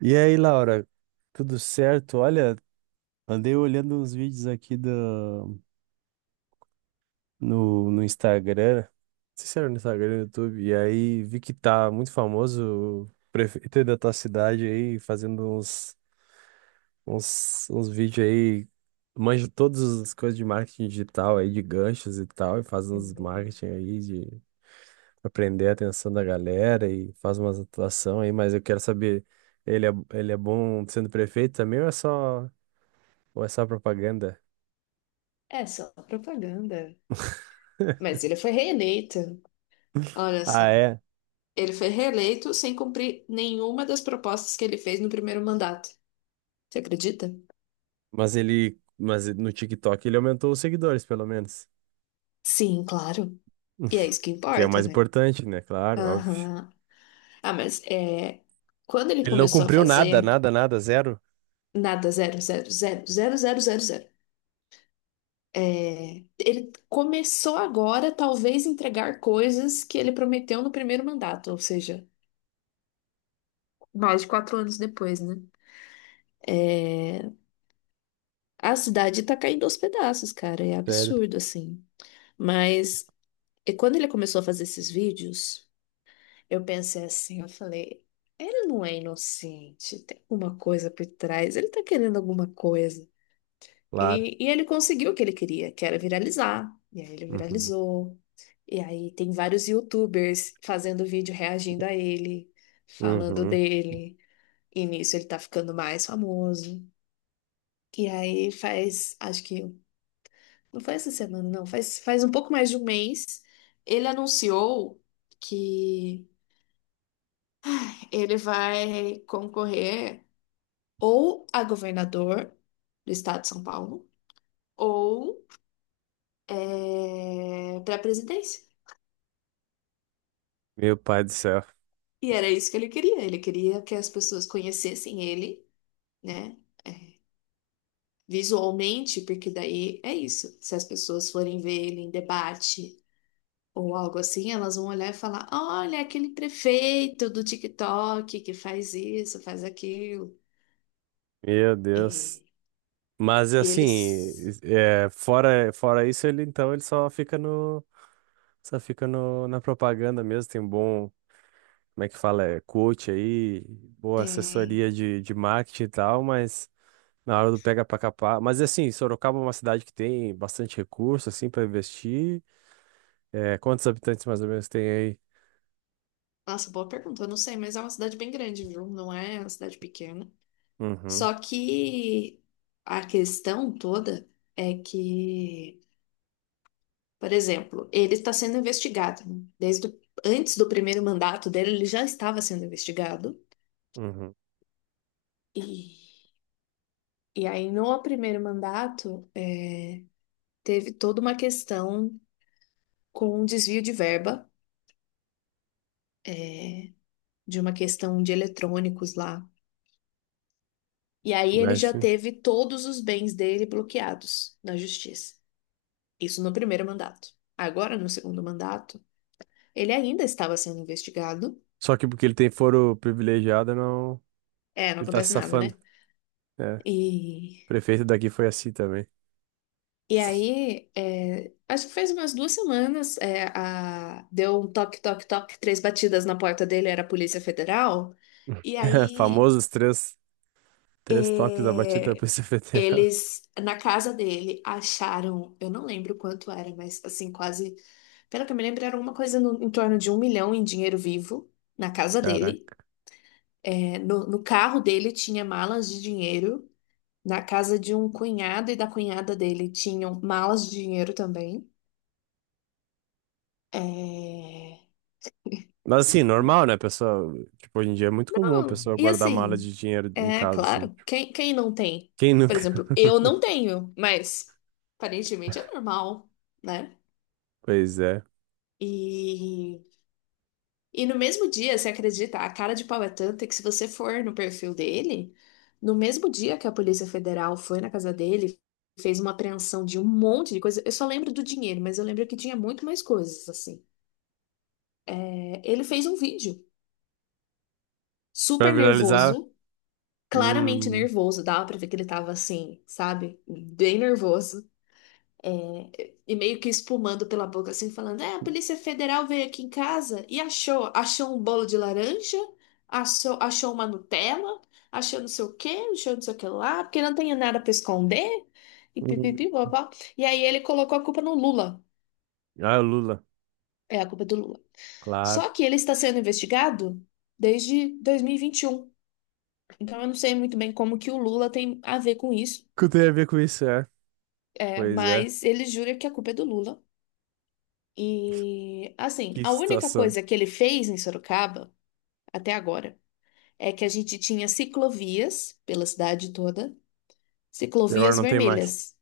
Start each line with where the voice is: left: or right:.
right: E aí, Laura, tudo certo? Olha, andei olhando uns vídeos aqui no Instagram, não sei se era no Instagram, no YouTube, e aí vi que tá muito famoso o prefeito aí da tua cidade aí, fazendo uns vídeos aí, manja todas as coisas de marketing digital aí, de ganchos e tal, e faz
left: É
right: uns marketing aí de pra prender a atenção da galera e faz umas atuação aí, mas eu quero saber, ele é bom sendo prefeito também ou é só... Ou é só propaganda?
left: é só propaganda. Mas ele foi reeleito. Olha
right: Ah,
left: só.
right: é?
left: Ele foi reeleito sem cumprir nenhuma das propostas que ele fez no primeiro mandato. Você acredita?
right: Mas no TikTok ele aumentou os seguidores, pelo menos.
left: Sim, claro. E é isso que
right: Que é o
left: importa,
right: mais
left: né?
right: importante, né? Claro, óbvio.
left: Aham. Ah, mas é, quando ele
right: Ele não
left: começou a
right: cumpriu nada,
left: fazer
right: nada, nada, zero?
left: nada, zero, zero, zero, zero, zero, zero, zero, é, ele começou agora, talvez, entregar coisas que ele prometeu no primeiro mandato, ou seja, mais de 4 anos depois, né? É, a cidade tá caindo aos pedaços, cara. É
right: Sério,
left: absurdo, assim. Mas e quando ele começou a fazer esses vídeos, eu pensei assim, eu falei, ele não é inocente, tem alguma coisa por trás, ele tá querendo alguma coisa.
right: claro.
left: E ele conseguiu o que ele queria, que era viralizar. E aí ele
right: Uhum.
left: viralizou. E aí tem vários YouTubers fazendo vídeo reagindo a ele, falando
right: Uhum.
left: dele. E nisso ele tá ficando mais famoso. E aí faz, acho que não foi essa semana, não. Faz um pouco mais de um mês. Ele anunciou que ele vai concorrer ou a governador do estado de São Paulo ou para a presidência.
right: Meu pai do céu.
left: E era isso que ele queria. Ele queria que as pessoas conhecessem ele, né? É, visualmente, porque daí é isso. Se as pessoas forem ver ele em debate ou algo assim, elas vão olhar e falar: olha, aquele prefeito do TikTok que faz isso, faz aquilo.
right: Meu Deus.
left: E,
right: Mas
left: e
right: assim,
left: eles
right: é, fora isso, ele então ele só fica no, na propaganda mesmo. Tem um bom, como é que fala? É, coach aí, boa
left: têm.
right: assessoria de marketing e tal, mas. Na hora do pega pra capar. Mas assim, Sorocaba é uma cidade que tem bastante recurso, assim, para investir. É, quantos habitantes mais ou menos tem aí?
left: Nossa, boa pergunta, eu não sei, mas é uma cidade bem grande, viu? Não é uma cidade pequena.
right: Uhum,
left: Só que a questão toda é que, por exemplo, ele está sendo investigado, né? Desde antes do primeiro mandato dele, ele já estava sendo investigado.
right: uhum.
left: E, e aí, no primeiro mandato, teve toda uma questão com um desvio de verba, é, de uma questão de eletrônicos lá. E aí ele já
right: Mexe.
left: teve todos os bens dele bloqueados na justiça. Isso no primeiro mandato. Agora, no segundo mandato, ele ainda estava sendo investigado.
right: Só que porque ele tem foro privilegiado, não.
left: É, não
right: Ele tá se
left: acontece nada,
right: safando.
left: né?
right: É. O
left: E,
right: prefeito daqui foi assim também.
left: e aí, é, acho que faz umas 2 semanas, é, a, deu um toque, toque, toque, três batidas na porta dele, era a Polícia Federal. E aí
right: Famosos três toques da batida da
left: é,
right: Polícia Federal.
left: eles, na casa dele, acharam, eu não lembro quanto era, mas assim, quase, pelo que eu me lembro, era uma coisa em torno de um milhão em dinheiro vivo na casa dele.
right: Caraca.
left: É, no carro dele tinha malas de dinheiro. Na casa de um cunhado e da cunhada dele tinham malas de dinheiro também. É,
right: Mas assim, normal, né, pessoal? Tipo, hoje em dia é muito comum a
left: não,
right: pessoa
left: e
right: guardar mala
left: assim,
right: de dinheiro em
left: é
right: casa, assim.
left: claro, quem não tem?
right: Quem
left: Por
right: nunca?
left: exemplo, eu não tenho, mas aparentemente é normal, né?
right: Pois é.
left: E, e no mesmo dia, você acredita, a cara de pau é tanta que se você for no perfil dele, no mesmo dia que a Polícia Federal foi na casa dele, fez uma apreensão de um monte de coisa. Eu só lembro do dinheiro, mas eu lembro que tinha muito mais coisas, assim. É, ele fez um vídeo
right: Pra
left: super
right: viralizar.
left: nervoso, claramente
right: Hum.
left: nervoso, dava pra ver que ele tava assim, sabe? Bem nervoso. E meio que espumando pela boca, assim, falando: É, a Polícia Federal veio aqui em casa e achou um bolo de laranja, achou uma Nutella, achou não sei o quê, achou não sei o que lá, porque não tem nada pra esconder. E
right: Hum.
left: pipipi, bobó. E aí ele colocou a culpa no Lula.
right: Ah, o Lula,
left: É, a culpa é do Lula.
right: claro.
left: Só que ele está sendo investigado desde 2021. Então eu não sei muito bem como que o Lula tem a ver com isso,
right: O que tem a ver com isso, é?
left: é,
right: Pois é,
left: mas ele jura que a culpa é do Lula. E, assim,
right: que
left: a única
right: situação.
left: coisa que ele fez em Sorocaba, até agora, é que a gente tinha ciclovias pela cidade toda,
right: E agora
left: ciclovias
right: não tem mais.
left: vermelhas.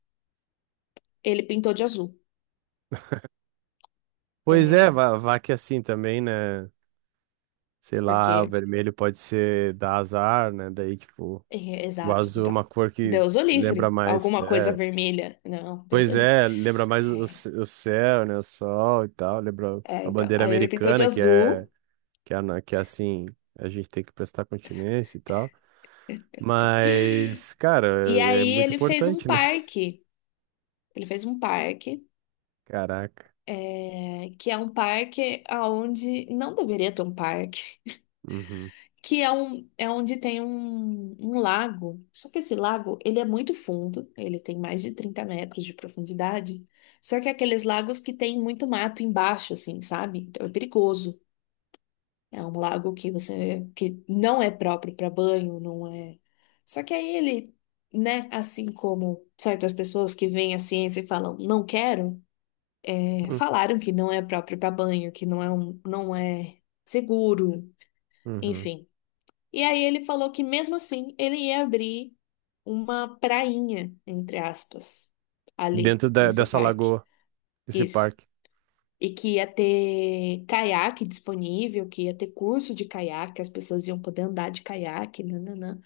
left: Ele pintou de azul.
right: Pois é,
left: É,
right: vá, vá que assim também, né? Sei lá, o
left: porque,
right: vermelho pode ser dar azar, né? Daí, tipo,
left: é,
right: o
left: exato.
right: azul é
left: Então,
right: uma cor que
left: Deus o
right: lembra
left: livre.
right: mais.
left: Alguma coisa
right: É,
left: vermelha. Não, Deus o
right: pois
left: livre.
right: é, lembra mais o,
left: É,
right: c- o céu, né? O sol e tal. Lembra
left: é,
right: a
left: então.
right: bandeira
left: Aí ele pintou de
right: americana, que é,
left: azul.
right: que é, na- que é assim, a gente tem que prestar continência e tal. Mas, cara,
left: E
right: é
left: aí
right: muito
left: ele fez um
right: importante, né?
left: parque. Ele fez um parque.
right: Caraca.
left: É, que é um parque aonde não deveria ter um parque.
right: Uhum.
left: Que é, um, é onde tem um lago. Só que esse lago, ele é muito fundo, ele tem mais de 30 metros de profundidade. Só que é aqueles lagos que tem muito mato embaixo, assim, sabe? Então é perigoso. É um lago que você, que não é próprio para banho, não é. Só que aí ele, né, assim como certas pessoas que veem a ciência e falam, não quero, é,
right: Hum,
left: falaram que não é próprio para banho, que não é um, não é seguro,
right: uhum.
left: enfim. E aí ele falou que mesmo assim ele ia abrir uma prainha, entre aspas, ali
right: Dentro da-
left: nesse
right: dessa
left: parque.
right: lagoa, desse
left: Isso.
right: parque.
left: E que ia ter caiaque disponível, que ia ter curso de caiaque, as pessoas iam poder andar de caiaque, nananã.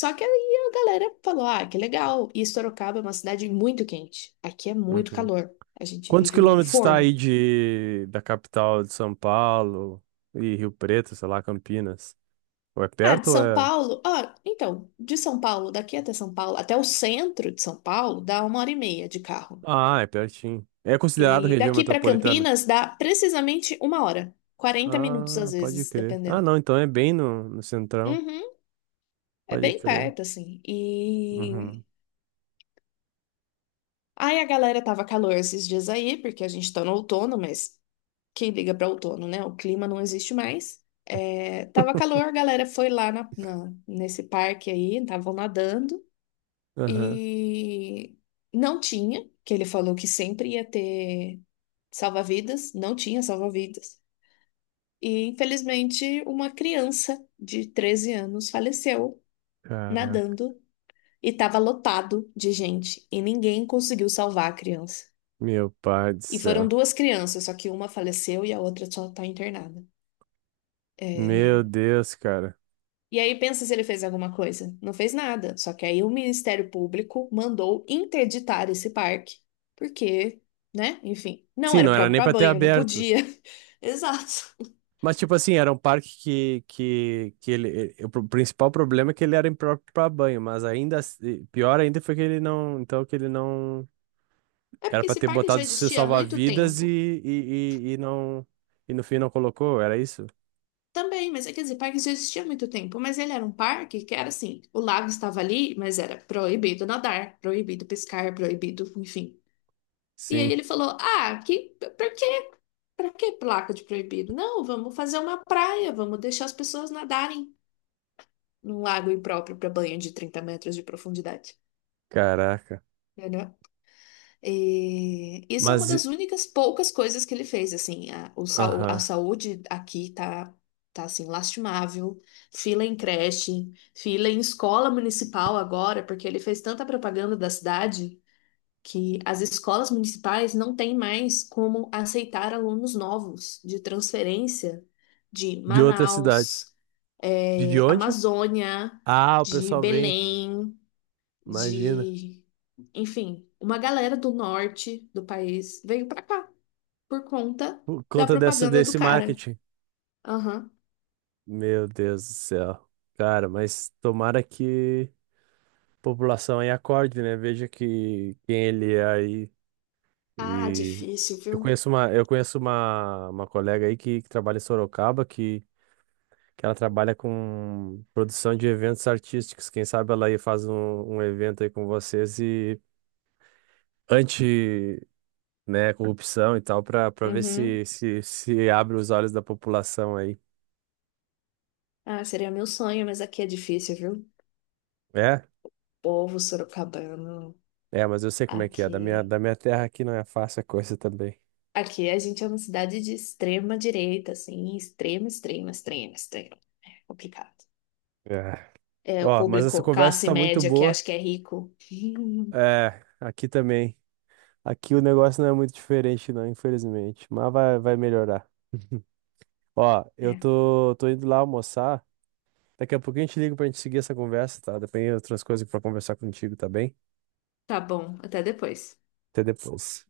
left: Só que aí a galera falou: ah, que legal. E Sorocaba é uma cidade muito quente. Aqui é muito
right: Uhum.
left: calor. A gente
right: Quantos
left: vive num
right: quilômetros está
left: forno.
right: aí de, da capital de São Paulo e Rio Preto, sei lá, Campinas? Ou é
left: Ah, de
right: perto ou
left: São
right: é.
left: Paulo? Ó, então, de São Paulo, daqui até São Paulo, até o centro de São Paulo, dá uma hora e meia de carro.
right: Ah, é pertinho. É considerado
left: E
right: região
left: daqui para
right: metropolitana?
left: Campinas dá precisamente uma hora, 40 minutos
right: Ah,
left: às
right: pode
left: vezes,
right: crer. Ah,
left: dependendo.
right: não, então é bem no, no centrão.
left: Uhum, é
right: Pode
left: bem
right: crer.
left: perto, assim. E
right: Uhum.
left: aí a galera tava calor esses dias aí, porque a gente tá no outono, mas quem liga pra outono, né? O clima não existe mais. É, tava calor, a galera foi lá nesse parque aí, estavam nadando
right: Aham.
left: e não tinha, que ele falou que sempre ia ter salva-vidas, não tinha salva-vidas. E, infelizmente, uma criança de 13 anos faleceu
right: Caraca.
left: nadando e estava lotado de gente e ninguém conseguiu salvar a criança.
right: Meu pai do
left: E foram
right: céu.
left: duas crianças, só que uma faleceu e a outra só está internada.
right: Meu
left: É,
right: Deus, cara.
left: e aí pensa se ele fez alguma coisa. Não fez nada. Só que aí o Ministério Público mandou interditar esse parque, porque, né? Enfim, não
right: Sim,
left: era
right: não era
left: próprio
right: nem
left: para
right: pra ter
left: banho, não
right: aberto.
left: podia. Exato.
right: Mas, tipo assim, era um parque que ele, ele- o pro- principal problema é que ele era impróprio pra banho, mas ainda, assim- pior ainda foi que ele não, então que ele não,
left: É
right: era
left: porque
right: pra
left: esse
right: ter
left: parque já
right: botado seu
left: existia há muito
right: salva-vidas e,
left: tempo.
right: e, e, e não, e no fim não colocou, era isso?
left: Também, mas é, quer dizer, parque já existia há muito tempo, mas ele era um parque que era assim, o lago estava ali, mas era proibido nadar, proibido pescar, proibido, enfim. E aí
right: Sim,
left: ele falou: "Ah, que por quê? Pra que placa de proibido? Não, vamos fazer uma praia, vamos deixar as pessoas nadarem num lago impróprio para banho de 30 metros de profundidade."
right: caraca.
left: E isso é uma
right: Mas, e-
left: das únicas poucas coisas que ele fez, assim, a, o, a
right: aham,
left: saúde aqui tá, assim, lastimável, fila em creche, fila em escola municipal agora, porque ele fez tanta propaganda da cidade que as escolas municipais não têm mais como aceitar alunos novos de transferência de
right: de outras
left: Manaus,
right: cidades. De onde?
left: Amazônia,
right: Ah, o
left: de
right: pessoal vem,
left: Belém,
right: imagina,
left: de, enfim, uma galera do norte do país veio pra cá por conta
right: por
left: da
right: conta dessa,
left: propaganda do
right: desse
left: cara.
right: marketing.
left: Aham.
right: Meu Deus do céu. Cara, mas tomara que a população aí acorde, né? Veja que quem ele é aí.
left: Ah,
right: E
left: difícil,
right: eu
left: viu?
right: conheço uma, eu conheço uma, uma colega aí que trabalha em Sorocaba, que ela trabalha com produção de eventos artísticos. Quem sabe ela aí faz um, um evento aí com vocês e anti, né, corrupção e tal, para ver se,
left: Uhum.
right: se, se abre os olhos da população aí.
left: Ah, seria meu sonho, mas aqui é difícil, viu?
right: É?
left: Povo sorocabano,
right: É, mas eu sei como é que é.
left: aqui.
right: Da minha terra aqui não é fácil a coisa também.
left: Aqui a gente é uma cidade de extrema direita, assim, extrema, extrema, extrema, extrema. É complicado.
right: É.
left: É, o
right: Ó, mas essa
left: público
right: conversa
left: classe
right: tá muito
left: média que
right: boa.
left: acha que é rico.
right: É, aqui também. Aqui o negócio não é muito diferente, não, infelizmente. Mas vai, vai melhorar. Ó, eu
left: É.
right: tô, tô indo lá almoçar. Daqui a pouquinho eu te ligo pra gente seguir essa conversa, tá? Depois tem outras coisas pra conversar contigo, tá bem?
left: Tá bom, até depois.
right: Até depois.